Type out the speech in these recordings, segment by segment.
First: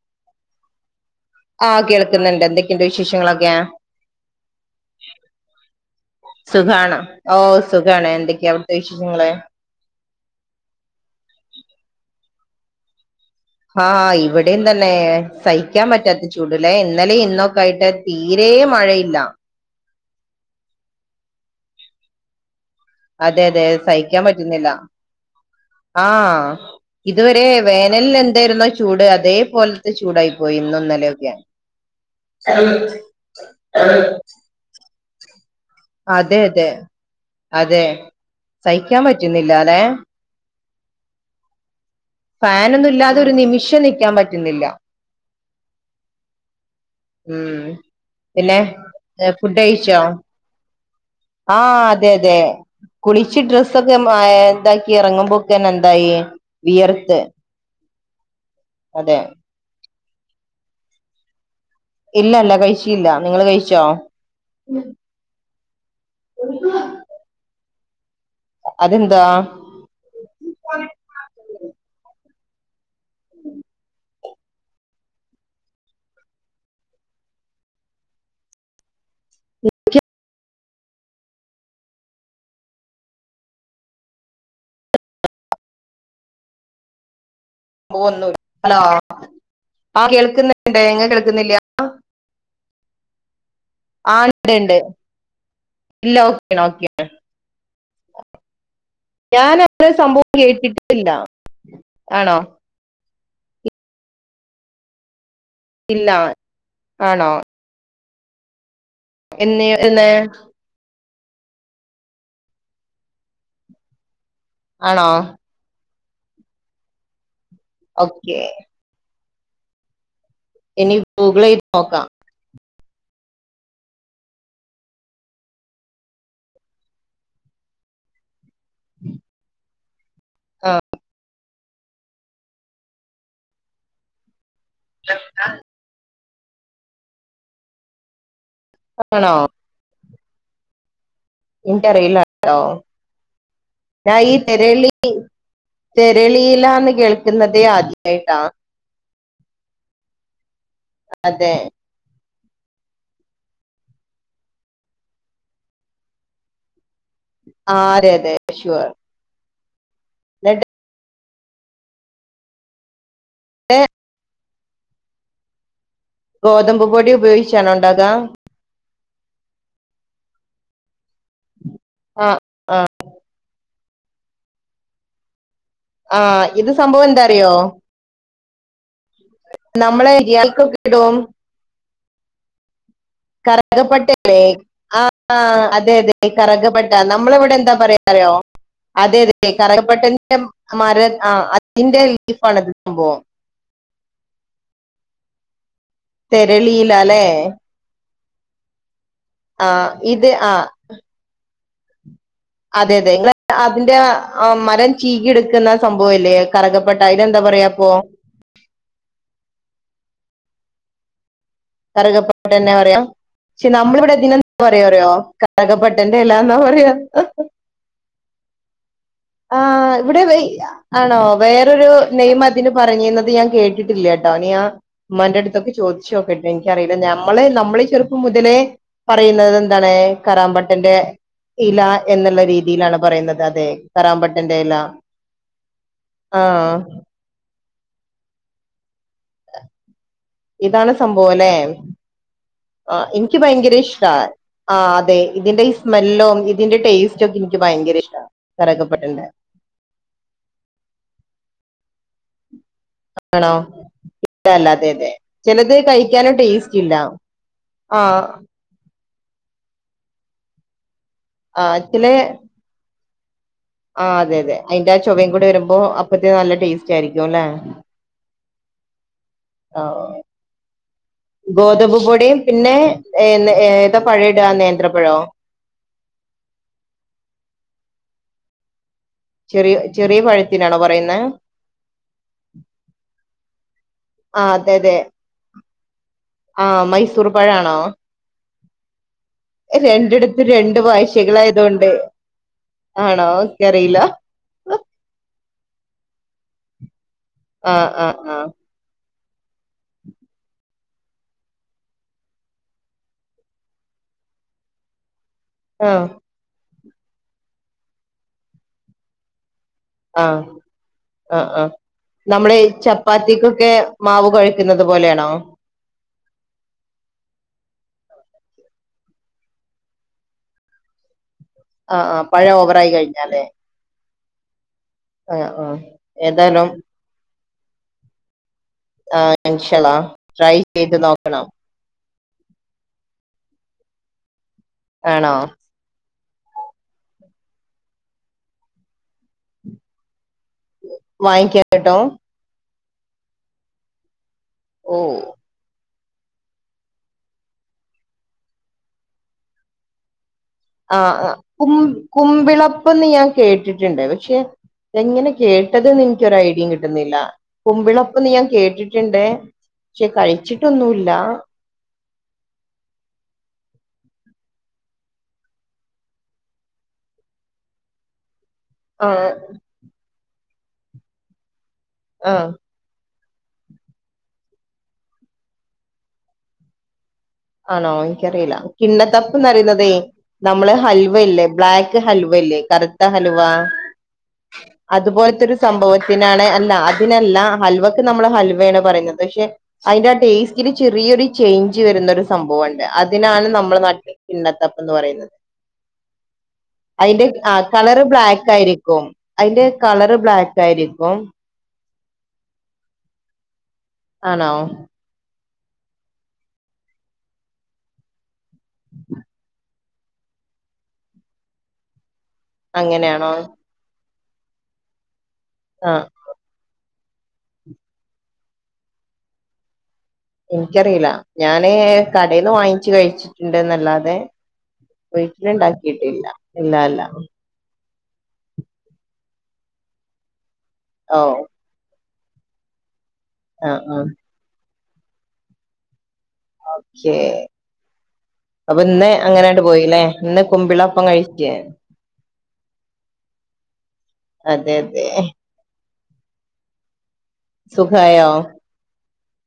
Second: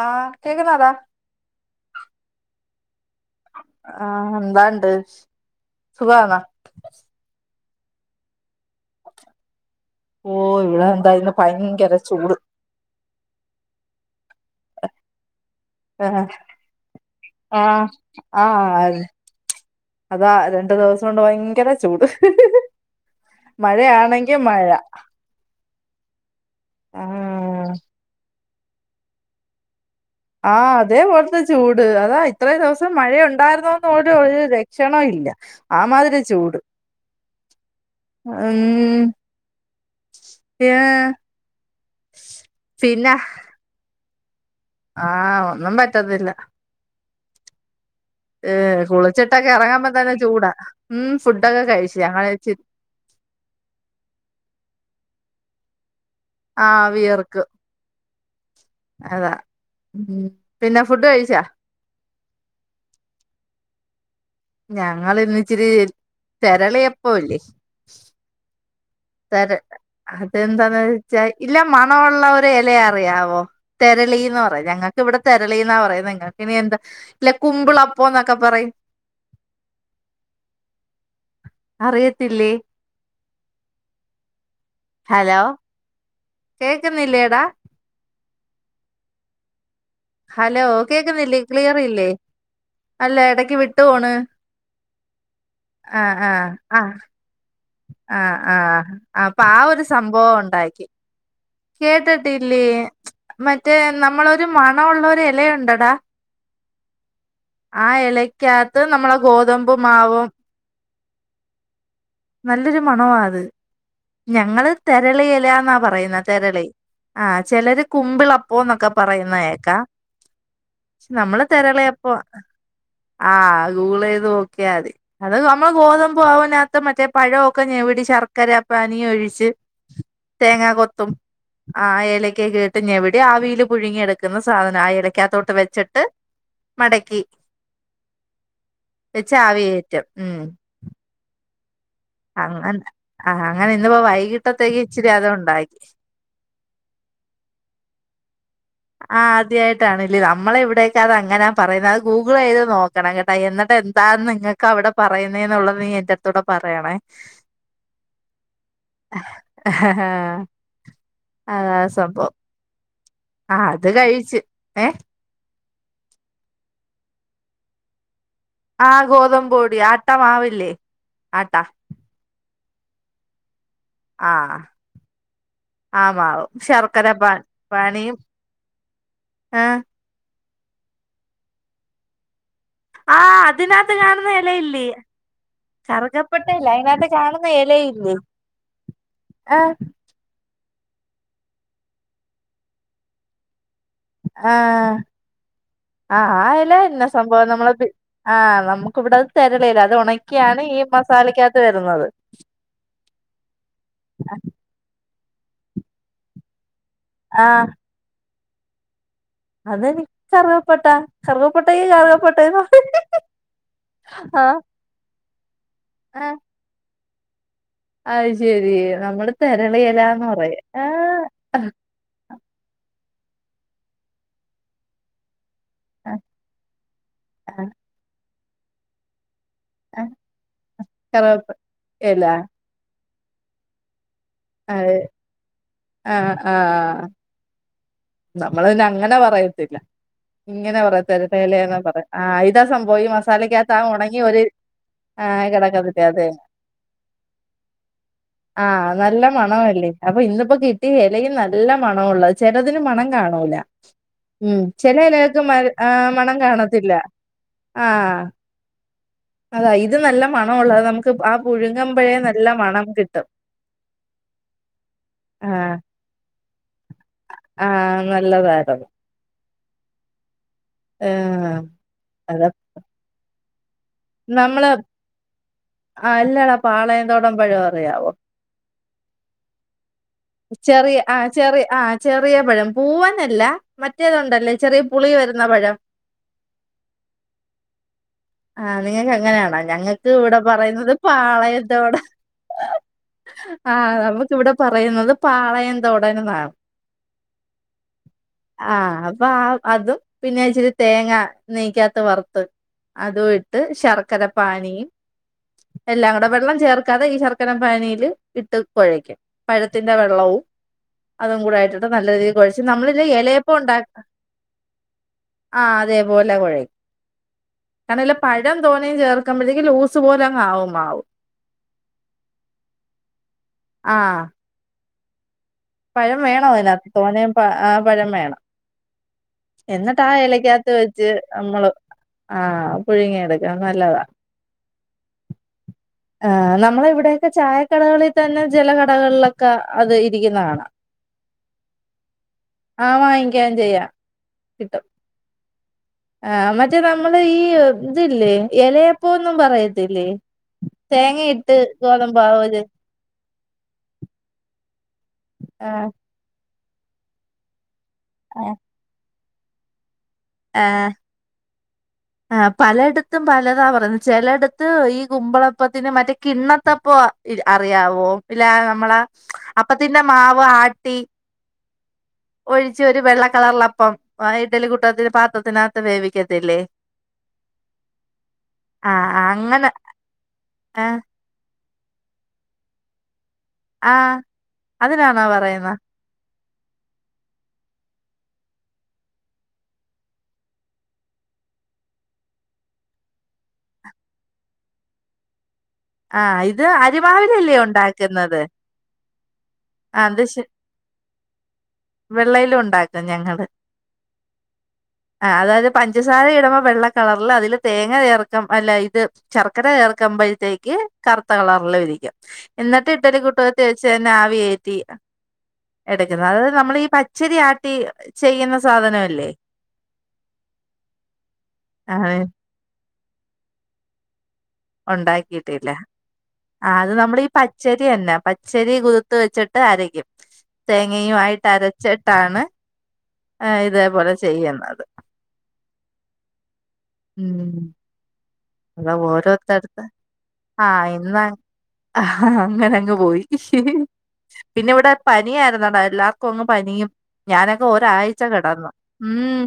ആഹ് കേക്കുന്നതാ ആഹ് കേൾക്കുന്നുണ്ട് എന്തൊക്കെയുണ്ട് വിശേഷങ്ങളൊക്കെ ആഹ് എന്താണ്ട് സുഖാണോ സുഖാണോ ഓഹ് സുഖാണ് എന്തൊക്കെയാ അവിടുത്തെ വിശേഷങ്ങള് ഓഹ് ഇവിടെ എന്തായിന്ന് ഭയങ്കര ചൂട് ആഹ് ഇവിടേം തന്നെ സഹിക്കാൻ ആഹ് പറ്റാത്ത ചൂട്ലേ ഇന്നലേം ആഹ് ഇന്നൊക്കായിട്ട് തീരെ ആഹ് മഴയില്ല അതാ രണ്ട് ദിവസോണ്ട് ഭയങ്കര ചൂട് അതെ അതെ സഹിക്കാൻ മഴയാണെങ്കി മഴ പറ്റുന്നില്ല ആ ഇതുവരെ ആഹ് വേനൽ ലെ ന്തേര്ന്നു ചൂട് അതേപോലെ ആഹ് അതേപോലത്തെ ചൂട് അതാ ഇത്രേം ദിവസം മഴയ ഉണ്ടായിര്ന്നൂന്ന് പോലും ഒരു ലക്ഷണോ ഇല് ല്ല അതെ അതെ അതെ സഹിക്കാൻ പറ്റുന്നില്ലല്ലെ യാ ഫാനൊന്നു ഇല്ലാതെ ഒരു നിമിഷം നിൽക്കാം പറ്റ് ആഹ് ഒന്നും പറ്റന്നില്ല മ് പിന്നെ കുളിച്ചിട്ടൊക്കെ ഇറങ്ങുമ്പോ ഫുഡൈച്ചോ തന്നെ ചൂടാ ഉം ഫുഡൊക്കെ ആഹ് കഴിച്ച് അതെ ഞങ്ങള് അതെ ഇച്ചി കുളിച്ച് ഡ്രെസ്സൊക്കെ മാ ഏ എന്താക്കി എറങ്ങുമ്പോ [unintelligible] എന്തായി ആഹ് വിയർത്ത് വിയർക്ക് അതെ അത മ് പിന്ന ഫുഡ്ഡ് കഴിച്ചാ ഇല്ലല്ല കഴിച്ചീല്ല. നിങ്ങള് കഴിച്ചോ? ഞങ്ങളിനിച്ചിരി തെരളിയപ്പൊ ഇല്ലേ അതെന്താ [inaudible] സാരമില്ല അത് എന്താന്ന് വെച്ചാൽ ഇല്ല മണം ഉള്ള ഒരു ഇലയാ അറിയാവോ തെരളീ എന്ന് പറയും ഞങ്ങക്ക് ഇവിടെ തെരളി എന്നാ പറയന്നെ നിങ്ങൾക്ക് ഇനി എന്താ ഇല്ല കുമ്പിള അപ്പം എന്നൊക്കെ പറയും [inaudible] അറിയത്തില്ലേ ഹലോ കേൾക്കുന്നില്ലേടാ ഒന്നുല്ല ഹലോ ആഹ് ഹലോ കേൾക്കുന്നുണ്ട് ഇങ്ങ കേക്കുന്നില്ലേ കേൾക്കുന്നില്ല ക്ലിയർ ഇല്ലേ അല്ല ഇടക്ക് [inaudible] ആ ഇണ്ട് ഇണ്ട് ഇല്ല ഓക്കേണ് ഓക്കേണ് ആഹ ആഹ അപ്പൊ ആ ഒരു അങ്ങനെ സംഭവം ഉണ്ടാക്കി കേട്ടിട്ടില്ല കേട്ടിട്ട് ആണോ ഇല്ലേ മറ്റേ നമ്മളൊരു മണം ഉള്ളവരെ ഇല്ല ആണോ ആ ഇലയ്ക്കാത്ത് ത്ത് നമ്മളെ ആ എന്ന് ഗോതമ്പ് എന്ന് മാവും നല്ലൊരു മണവാ അത് ഞങ്ങള് ആണോ തെരളിയിലാ എന്നാ പറയുന്നത് തെരളി ആഹ ചിലര് ഓക്കെ കുമ്പിളപ്പോ എന്നൊക്കെ പറയും ന്നയക്ക [unintelligible] ഇനി ഗൂഗിളത് നോക്കാം ആഹ ഗൂഗിൾ ചെയ്ത് നോക്കിയാതി അത് നമ്മള് ഗോതമ്പ് മാവ് മത്ത മറ്റേ പഴമൊക്കെ ഞവിടി ചർക്ക ശർക്കരാപ്പാനിയം ഒഴിച്ച് തേങ്ങാ ആഹ് കൊത്തും ആ എലയ്ക്ക കേട്ട് ഞവിടി ആവിയിൽ പുഴുങ്ങി എടുക്കുന്ന സാധനം ആ ഇലയ്ക്കാത്തൊട്ട് വെച്ചിട്ട് മടക്കി ആണോ വെച്ച് ആവി കേറ്റും ഉം നിന്റെ അറിവിൽ ഉണ്ടോ അങ്ങനെ ആഹ് അങ്ങനെ ഇന്നിപ്പോ ഞാൻ ഈ വൈകിട്ടത്തേക്ക് തെരളി ഇച്ചിരി അത് ഉണ്ടാക്കി തെരളിയിലാന്ന് കേൾക്കുന്നുന്നതെ ആ [unintelligible] ആ ആദ്യായിട്ടാണ്ല്ലേ നമ്മളെ ഇവി പ്രേത്യേകിച്ചു അങ്ങനെയാ അതെ പറയുന്നെ ആ ഗൂ ഗൂഗിള് ചെയ്ത് നോക്കണം കേട്ടാ എന്നിട്ട് എന്താ നിങ്ങൾക്ക് അവിടെ പറയുന്നെ എന്നുള്ളത് നീ എന്റെടുത്തുടെ പറയണേ ആ അതെ അതെ ഷുവർ ഹ് ആ ആഹ് എന്നിട്ട് അതാ സംഭവം ആ അത് കഴിച്ചു ഏഹ് ഗോതമ്പ് പൊടി ഉപയോഗിച്ചണോ ഉണ്ടാക്കാ ആ ഗോതമ്പു പൊടി ആട്ട മാവില്ലേ ആട്ടാ ആഹ് ആ ആഹ് ആ മാവ് ഇത് സംഭവം ശർക്കര പാ എന്താറിയോ പാന്നിയും നമ്മളെ [unintelligible] [unintelligible] ആഹ് അതിനകത്ത് കാണുന്ന കറകപ്പട്ടല്ലേ ഇലയില്ലേ ആ അതെതെ കറുകപ്പട്ടയല്ല കറകപട്ട അതിനകത്ത് നമ്മള് കാണുന്ന ഇവിടെ എന്താ ഇലയില്ലേ പറയാറോ അതെതെ ആഹ് കറകപട്ട നെ മര ആ അതിന്റെ ലീഫാണ് അത് സംഭവം ആഹ് ആഹ് ഇല തെരളീല ഇന്ന അല്ലെ സംഭവം നമ്മളെ ആഹ് നമ്മു കുവിടെ ആ തരളില അത് ഇത് ആ ഉണക്കിയാണ് ഈ മസാലക്ക് അക തെരുന്നത് അതെ അതെ നിങ്ങള് ആ അതിന്റെ ആ മരം ചീകെടുക്കുന്ന സംഭവം അല്ലേ കറിക ട്ടാ ഇതെന്താ പറയാപ്പൊ അതെനിക്ക് കറകപ്പട്ടാ കരകപ്പട്ടന്നെ പറയാ പക്ഷെ നമ്മളിവിടെതിനെ എന്താ ആഹ് പറയാ അറിയുമോ കറികപട്ടന്റെ ആഹ് ഇല എന്നാ പറയാറ് [unintelligible] അത് ശരിയാ ആ ഇവിടെ ആണോ ആഹ് വേറൊരു നെയിം അതിന് പറഞ്ഞിരുന്നത് ത് ഞാൻ കേട്ടിട്ടില്ല കേട്ടോ ഇനി ആ ഉമ്മന്റെ അടുത്തൊക്കെ ആഹ് ചോദിച്ചോക്കെട്ട് എനിക്കറിയില്ല നമ്മള് ആഹ് നമ്മള് ചെറുപ്പം ഇതിനെ പറയുന്നത് എന്താണ് ആഹ് കറാമ്പട്ടന്റെ കറുവപ്പ ഇല എല എന്നുള്ള രീതിയിലാണ് പറയുന്നത് അതെ കരാൻമ്പട്ട ഏറെ എല ആഹ് ആഹ് നമ്മള് അങ്ങന പറയത്തില്ല ഇങ്ങനെ ഇതാണ് സംഭവം പറയ അല്ലേ ഇലേന്നാ പറയാ ആ ഇതാ സംഭ ആഹ് എനിക്ക് ഭയങ്കര മസാലക്കകത്ത് ഇഷ്ടാ ഉണങ്ങി ആഹ് അതെ ഇതിന്റെ ഈ കിടക്കത്തില്ലേ അത സ്മെല്ലും ഇതിന്റെ ടേസ്റ്റും ഒക്കെ എനിക്ക് ഭയങ്കര ഇഷ്ടാ ആ നല്ല കറുകപ്പട്ടന്റെ മണല്ലേ അപ്പൊ ഇന്നിപ്പോ കിട്ടിയ ഇലയും നല്ല പണൊള്ളത് അതിന് മണം ആണോ കാണൂല ഉം അല്ല അതെ ചില അതെ ഇലക്ക് ചിലത് കഴിക്കാനും മണം ടേസ്റ്റ് കാണത്തില്ല ഇല്ല ആഹ ആഹ് അതാ ഇത് നല്ല മണം ഉള്ളത് നമുക്ക് ആ പുഴുങ്ങുമ്പോഴേ നല്ല മണം കിട്ടും ആ അതെ അതെ അതിന്റെ ആ ചൊവയും കൂടെ ആഹ് വരുമ്പോ അപ്പത്തെ നല്ല ടേസ്റ്റ് ആയിരിക്കും അല്ലെ ആഹ് നല്ലതായിരുന്നു ആഹ് ആഹ് ഗോതമ്പ് പൊടിയും അത പിന്നെ ഏ പഴം ഇടുക നമ്മള് നേന്ത്രപ്പഴോ ആ അല്ലടാ പാളയംന്തോടമ്പഴം അറിയാവോ ശെരി ചെറിയ ആ ചെറിയ ആഹ് ചെറിയ പഴം പൂവൻല്ല മറ്റേതുണ്ടല്ലേ ചെറിയ പുളി വരുന്ന പഴം ആ മൈസൂർ പഴാണോ ആഹ് നിങ്ങൾക്ക് അങ്ങനെയാണോ ഞങ്ങൾക്ക് ഇവിടെ രണ്ടിടത്ത് രണ്ട് പറയുന്നത് ഭാഷകളായത് പാളയത്തോട കൊണ്ടേ ആണോ എൻക്ക് അറിയില്ല പാളയംന്തോടനെന്നാണ് ങാ ങാ ങാ അപ്പ ആ അതും പിന്നെ ഇച്ചിരി തേങ്ങ നെയ്ക്കാത്ത് വറുത്ത് അതും ഇട്ട് ശർക്കര പാനീം ആഹ് ആഹ് എല്ലാം കൂടെ വെള്ളം ചേർക്ക അത് ഈ ശർക്കര പാനീൽ ഇട്ട് കുഴക്കും പഴത്തി ൻറെ വെള്ളവും ആഹ് അതും ആഹ് ആഹ് കൂടായിട്ടിട്ട് നല്ല രീതിയിൽ നമ്മള് കുഴച്ച് ഈ നമ്മളീ ഇലയപ്പം ഉണ്ട ചപ്പാത്തിക്കൊക്കെ മാവ് കുഴക്കുന്നത് പോലെയാണോ ആ അതേപോലല കുഴ കാരണംല്ല പഴം തോനേം ചേർക്കുമ്പോഴേക്കും ലൂസ് പോലെ അങ്ങാവും മാവും ആഹ ആ പഴം ഓവറായി കഴിഞ്ഞാലേ ആഹ് ആഹ് ആഹ് പഴം വേണോ ഏതായാലും അതിനകത്ത് തോനേം ആ പഴം വേണം ആ ഇൻഷള എന്നിട്ട് ആ ട്രൈ ഇലക്കകത്ത് ചെയ്ത് വെച്ച് നോക്കണം നമ്മള് ആഹ് പുഴുങ്ങി എടുക്കാം നല്ലതാ ആണോ ആ നമ്മള ഇവിടൊക്കെ ചായക്കടകളിൽ തന്നെ ചയല കടകളിലൊക്കെ അത് ഇരിക്കുന്നു വാങ്ങിക്കാ കേട്ടോ ആ വാങ്ങിക്കാൻ ചെയ്യാ ഓ ആഹ മറ്റേ നമ്മള് ഈ ഇതില്ലേ ഇലയപ്പോന്നും പറയത്തില്ലേ ആ തേങ്ങയിട്ട് കും ഗോതമ്പാവല് കുംപിളപ്പന്ന് ഞാൻ കേട്ടിട്ടുണ്ട് പക്ഷേ എങ്ങനെ കേട്ടത് ആഹ് എനക്ക് ഒരു ഐഡിയം കിട്ടുന്നില്ല ഇന്നില്ല കുമ്പിളപ്പന്ന് ഞാൻ കേട്ടിട്ടുണ്ട് പക്ഷെ കഴിച്ചിട്ടൊന്നുമില്ല ആ പലയിടത്തും പലതാ പറയുന്നത് ചിലടത്ത് ഈ കുമ്പളപ്പത്തിന് മറ്റേ കിണ്ണത്തപ്പം അറിയാവോ ഇല്ല നമ്മള ആഹ് അപ്പത്തിന്റെ മാവ് ആ ട്ടി ആഹ് ഒഴിച്ച് ഒരു വെള്ള കളറിലപ്പം ഇഡല കൂട്ടത്തിന്റെ പാത്രത്തിനകത്ത് വേവിക്കത്തില്ലേ ആണോ എനിക്കറിയില്ല ആഹ് അങ്ങനെ കിണ്ണത്തപ്പ്ന്ന്റിയുന്നതേ നമ്മള് ആഹ് ഹൽവല്ലേ ബ്ലാക്ക് ഹൽവല്ലേ കറത്ത ഹലവാ ആഹ് അതിനാണോ അതുപോലത്തെരു പറയുന്ന സംഭവത്തിനാണ് അല്ല അതിനല്ല ഹൽവക്ക് നമ്മൾ ഹൽവയാണ് പറയുന്നത് പക്ഷെ അതിന്റെ ആ ടേസ്റ്റില് ചെറിയൊരു ചേഞ്ച് വരുന്ന സംഭവംണ്ട് അതിനാണ് നമ്മളുടെ നാട്ടിൽ കിണ്ണ ത്തപ്പന്ന് പറയുന്നത് ആഇത് അരുമാവി അതിന്റെ ആ ലല്ലേ കളറ് ഉണ്ടാക്കുന്നത് ബ്ലാക്ക് ആയിരിക്കും അതിന്റെ കളറ് ബ്ലാക്ക് ആയിരിക്കും വെള്ളയില ഉണ്ടാക്കും ഞങ്ങള് ആണോ ആ അതായത് പഞ്ചസാര ഇടമ്പോ വെള്ള കളറിൽ അതില് തേങ്ങ ചേർക്ക അല്ല ഇത് ശർക്കര ചേർ വക്കുമ്പഴത്തേക്ക് കറുത്ത കളറില് ഇരിക്കും എന്നിട്ട് ഇട്ടലി അങ്ങനെയാണോ കൂട്ടത്തി വെച്ച ആ വി കേ [unintelligible] ആ എടക്കുന്നത് അത് നമ്മൾ ഈ പ - - പച്ചരി ആട്ടി ചെയ്യുന്ന സാധനംല്ലേ എനിക്കറിയില്ല ഞാന് ആ കടേന്ന് വാങ്ങി കഴിച്ചിട്ടുണ്ട് എന്നല്ലാതെ ഉണ്ടാക്കിട്ടില്ല ആ ഇല്ല അത് ഇല്ല നമ്മൾ പച്ച ചന്നെ പച്ചരി കുതിത്ത് വെച്ചിട്ട് അരക്കും ഓ തേങ്ങയും ആയിട്ട് അരച്ച് ട്ടാണ് ആ ആഹ് ഇതേപോലെ ചെയ്യുന്നത് ഓക്കെ ഉം അപ്പൊ അത് ഇന്ന് അങ്ങനെയണ്ട് ഓരോരുത്തടുത്ത് പോയില്ലേ ഇന്ന് ആ കുമ്പിളപ്പം ഇന്ന കഴിച്ചേ ആ അങ്ങനെങ്ങ് പോയി പിന്നെ അതെ ഇവിടെ അതെ പനിയിരുന്നടാ എല്ലാർക്കും [unintelligible] ഇപ്പോൾ ആഗ് പനിയും ഞാനൊക്കെ ഒരാഴ്ച സുഖായോ കിടന്നു ഊം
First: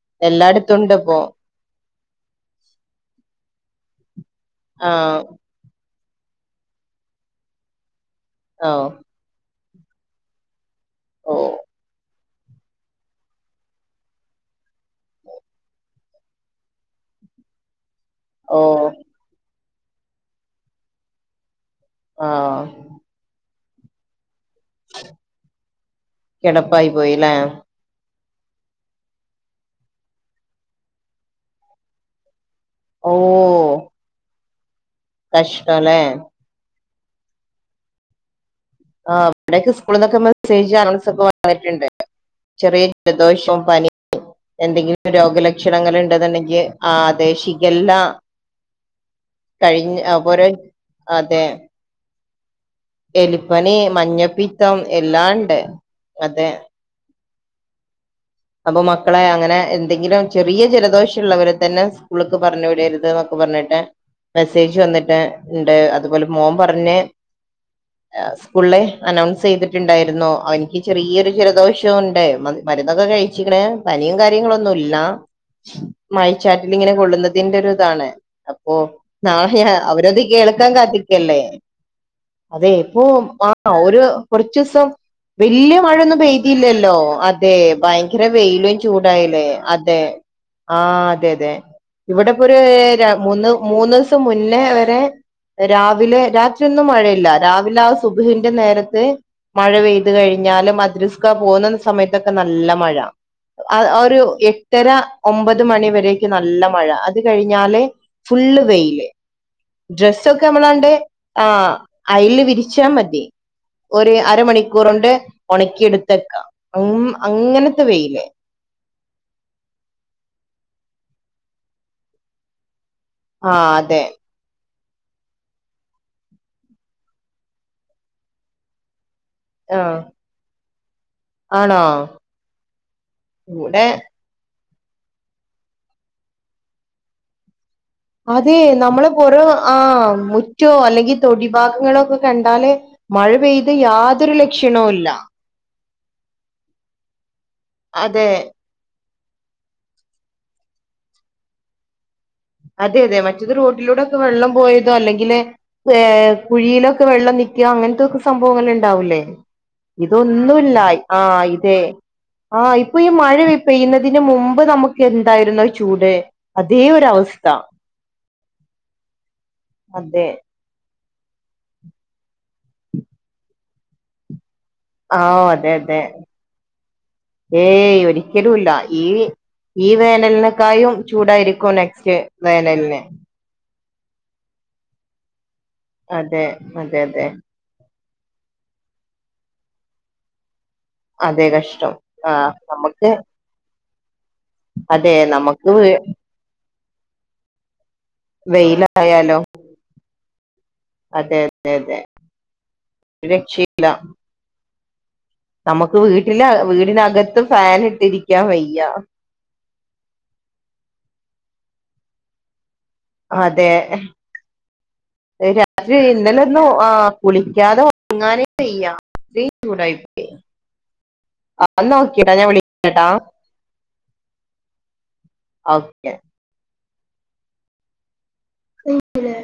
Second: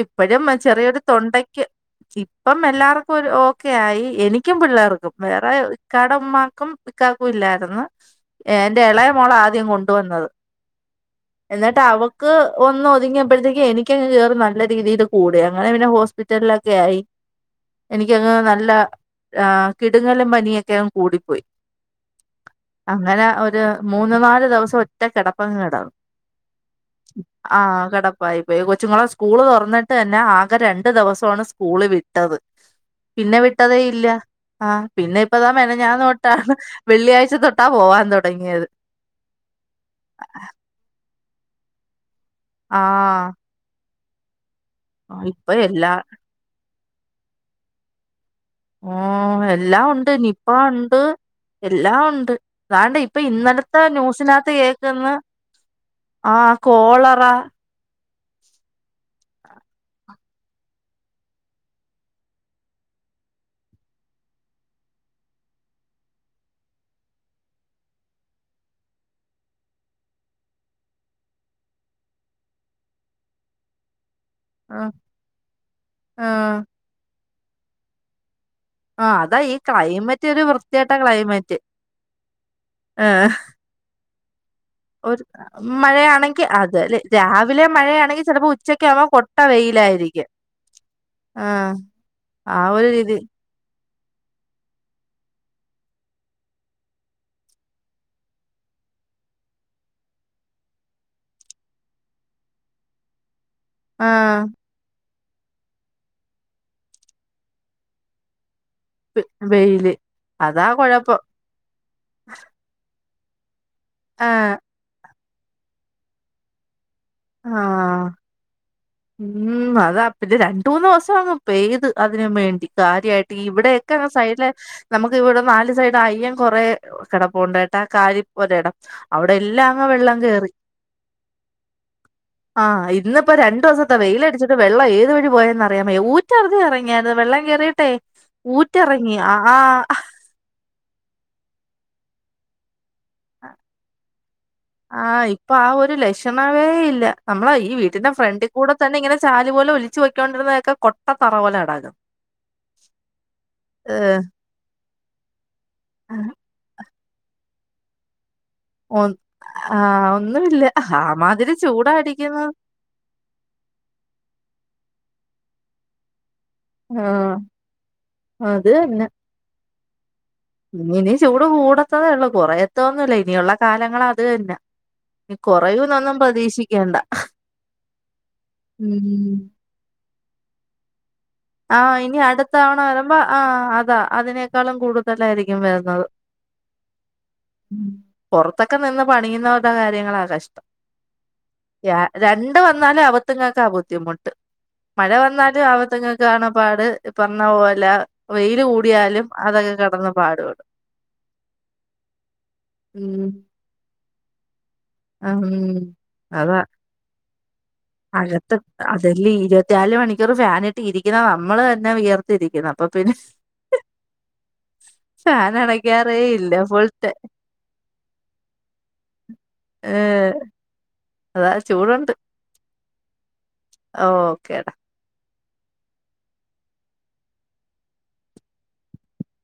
ഇപ്പഴും എല്ലായിടത്തും ചെറിയൊരു [unintelligible] ഉണ്ട്പ്പോ തൊണ്ടക്ക് ഇപ്പം എല്ലാർക്കുംഒരു ഓക്കെ ആയി എനി എനിക്കും പിള്ളേർക്കും ആഹ് വേറെ ഇക്കാടെ ഉമ്മാക്കും ഇക്കാക്കുല്ലായിരുന്നു എ ഓ എന്റെ ഇളയ മോള ആദ്യം കൊണ്ട് ഇട്ട് വന്നത് ഓ എന്നിട്ട് അവ [unintelligible] ഒന്ന് ഒന്ന് ഒതുങ്ങിയപ്പോഴത്തേക്ക് എനിക്ക് ഒന്ന് നല്ല രീതിയിൽ കൂടീ അങ്ങനെ പിന്നെ [unintelligible] ഹോസ്പിറ്റലിൽ ഒക്കെ ആയി ഓ എനിക്കങ്ങ്നല്ല ആ [unintelligible] കിടുങ്ങലും പനിയൊക്കെഅങ് കൂടിപ്പോയി ആഹ് അങ്ങന ഒരു മൂന്ന് നാല് ഒരുദിവസം ഒറ്റ കിടപ്പങ് കിടന്നു കിടപ്പായി പോയില്ലേ ആ കിടപ്പ് [unintelligible] ഇതായി പോയി [unintelligible] കൊച്ചുങ്ങളെ സ്കൂള് തുറന്നിട്ട് തന്നെ ആ [unintelligible] രണ്ടു ദിവസമാണ് സ്കൂള് വിട്ടത് [unintelligible] ഓ പിന്നെ വിട്ടതേ ഇല്ല അ പിന്നെ ഇപ്പതാ കഷ്ടല്ലേ മിനിഞ്ഞാന്ന് തൊട്ടണേ [unintelligible] വെള്ളിയാഴ്ച തൊട്ടാ പോവാൻ തുടങ്ങിയത് ആ ഇവിടെയൊക്കെ സ്കൂളിൽന്നൊക്കെ മെസേജ് അനൗൺസ് ഒക്കെ വന്നി [unintelligible] പറിട്ടുണ്ട് [unintelligible] ചെറിയ ആഹ് ജലദോഷവും പനി എന്തെങ്കിലും ഇപ്പൊ എല്ലാ രോഗലക്ഷണങ്ങൾ ഉണ്ട്ന്ന്ണ്ടെങ്കിൽ ആ അതെ ഷിഗല്ല ഓ എല്ലാം കഴിഞ്ഞ ഉണ്ട് നിപ്പ ഓരോ ഉണ്ട് അതെ എല്ലാം ഉണ്ട് അതാണ്ട് ഇപ്പൊ എലിപ്പനി ഇന്നലത്തെ ന്യൂസിനകത്ത് [unintelligible] മഞ്ഞപ്പിത്തം കേൾക്കുന്നു എല്ലാം ഉണ്ട് അതെ ആഹ് കൊളറ അപ്പൊ മക്കളെ അങ്ങനെ എന്തെങ്കിലും ചെറിയ ജലദോഷം ഉള്ളവരെ തന്നെ സ്കൂളക്ക് പറഞ്ഞു വിടരുത് എന്നൊക്കെ പറഞ്ഞിട്ട് മെസ്സേജ് വന്നിട്ട് ഉണ്ട് അതുപോലെ മോൻ പറഞ്ഞ് സ്കൂൾ അനൗൺസ് ചെയ്തിട്ടുണ്ടായിരുന്നു അവരിക്ക് ചെറിയൊരു ജലദോഷവും ഉണ്ട് മരുന്നൊക്കെ കഴി കഴിച്ചിക്കാണ് പനിയും കാര്യങ്ങളും കാര്യങ്ങള്ളന്നും ആഹ് ഇല്ല ആഹ് മഴചാറ്റിൽ എങ്ങനെ [unintelligible] ഇതിന്റെ ഒരു ഇതാണ് ഓ ആഹ് അതാ ഈ നാളെയ അവരത് ക്ലൈമറ്റ് ഒരു കേൾക്കാൻ വൃത്തികെട്ട കാത്തിക്കല്ലേ ക്ലൈമറ്റ് അതെ ഇപ്പൊ ഏഹ് ആഹ് ഒരു കുറച്ച ദിവസം ഒരു വലിയ മഴയൊന്നും മഴയാണെങ്കി പെയ്തില്ലല്ലോ അതല്ലേ അതെ രാവിലെ മഴയാണെങ്കി ചെലപ്പോ വെയില്ല് ഉച്ചക്കാവുമ്പോ ചൂട് കൊട്ട ആയില്ലേ അതെ വെയിലായിരിക്കും ആഹ് അതെ അതെ ആഹ് എവിടെ എപ്പോ ഒരു ആ ര രീതി മുന്ന് മുന്ന് ദിവസം മുന്നേ അവരെ രാവിലെ രാത്രീഒന്നും മഴയില്ല രാവിലെ ആഹ് [unintelligible] നേരത്ത് മഴ പെയ്ത് കഴിഞ്ഞാല് മദ്രസ്ക പോകുന്ന സമയത്തൊക്കെ നല്ല മഴ ആഹ് ഒരു എട്ടര ഒമ്പത് മണി വരേക്കെ നല്ല മഴ അത് കഴിഞ്ഞാല് ഫുള്ള് വെയിൽ വെ വെയില് ഡ്രസൊക്കെ അതാ നമ്മളന്റെ കൊഴപ്പം ആഹ് അയലിൽ വിരിച്ചാൻ മതി ഒരു ആഹ് അരമണിക്കൂറുണ്ട് ഉണക്കിെടുത്തേക്ക ഉം അങ്ങനെ ആഹ് ഉം അതാ അപ്പോഴിതെക്കും രണ്ട മൂന്ന് ദിവസം മൊത്തം അങ്ങ് പെയിത് അതിന്നും വേണ്ടി കാര്യയിട്ട് ആ ഇവിടെൊക്കെ അതെ സൈഡില നമുക്ക് ഇവിടെ നാല് സൈഡ് അയ്യം കുറെ കിടപ്പുണ്ടായിട്ട കാരി ഒരേടം അവിടെ എല്ലാം ആ അങ്ങ് വെള്ളം കേറി ആണോ ആഹ് ഇന്നിപ്പോ രണ്ടു ഇവിടെ ദിവസത്തെ വെയിലടിച്ചി ഇത് വെള്ളം ഏത് വഴി പോയെന്നറിയാമയ ഊറ്റാറുതി ഇറങ്ങിയാത്ത് വെള്ളം കയറി അതെ നമ്മളെ പോരം ആഹ് മുറ്റേ അല്ലെങ്കിൽ തൊടി ഭാഗങ്ങളോക്കെ കണ്ടാല് മഴ പെയിത് യാതൊരു ലക്ഷണവും ഇല്ല ആഹ് ഇപ്പൊ ആ ഒരു ലക്ഷണവേ ഇല്ല നമ്മളെ ഈ വീട്ടന്റെ അതെ ഫ്രണ്ടിൽ കൂടെ തന്നെ ഇങ്ങനെ ചാലുപോലെ ഒലിച്ച് [unintelligible] കൊട്ട തറ പോലെ കിടക്കുന്നു അതെ അതെ മറ്റത് റോട്ടിലൂടൊക്കെ വെള്ളം പോയത് തോ അല്ലെങ്കില് ഏ കുഴിയിലൊ വെള്ളം നിക്ക അങ്ങനത്തൊക്കെ സംഭവങ്ങൾ ഒ ഉണ്ടാവൂല്ലേ ആഹ് ഒന്നുമില്ല. ഇതൊന്നുല്ല ആ ആമാതിരി ഇതെ ചൂടാ അടിക്കുന്നത്. ആ ഇപ്പൊ ഈ മഴ പെയ്യുന്നതിന് മുമ്പ് നമുക്ക എന്തായിരുന്നു ചൂട് അതേ ആഹ് ഒരവസ്ഥ അത് തന്നെ അതെ ഇനി ചൂട് കൂടത്തതേ ഉള്ളൂ കുറയത്തത് ഒന്നുല്ല ഇനിയുള്ള കാലങ്ങള് അത് തന്നെ ആ ഇനി അതെ അതെ കൊറയൂന്നൊന്നും പ്രതീക്ഷിക്കേണ്ട. ഏയ് ഒരിക്കലും ഇല്ല ഈ ഉം. ഈ വേനല് തെന്നെക്കായും ചൂടായിരിക്കും ആഹ് നെക്സ്റ്റ് ഇനി അടുത്ത തവണ വേനലിന് വരുമ്പോ ആഹ് അതാ അതിനേക്കാളും കൂടുതലായിരിക്കും യ്ക്കും വരുന്നത് അതെ അതെ അതെ പൊറത്തൊക്കെ നിന്ന് പണിയുന്നവരുടെ കാര്യം ര്യങ്ങളാ കഷ് അതെ ര കഷ്ടം ആഹ് രണ്ട് വന്നാലും നമുക്ക് അവത്തുങ്ങക്കാ ബു ദ്ധിമുട്ട് അതെ നമ്മക്ക് വീ പാട് പറഞ്ഞ പോലാ വെയിലായാലോ പാടുപെടും. അതെ അതെ അതെ രക്ഷയില്ല ആ നമുക്ക് വീട്ടില് അതാ വീടിനകത്ത് ഫാൻ ഇട്ടിരിക്കാൻ അകത്ത് വയ്യ അതെല്ലി ഇരുപത്തിനാല് മണിക്കൂർ ഫാൻ ഇട്ട് ഇരി ക്കുന്ന നമ്മള് തന്നെ വിയർത്തിരിക്കണം അതെ ഫാൻ രാത്രി അണയ്ക്കാറേ ഇല്ല ഇന്നലെയൊന്നും ഫുൾ ആ കുളിക്കാതെ ഒറങ്ങാനെ വയ്യ [unintelligible] ആ ന്നാ ഓക്കേട ഞാൻ വിളി എടാ ആ ഓക്കേടാ ഓക്കെ വീട്ടില്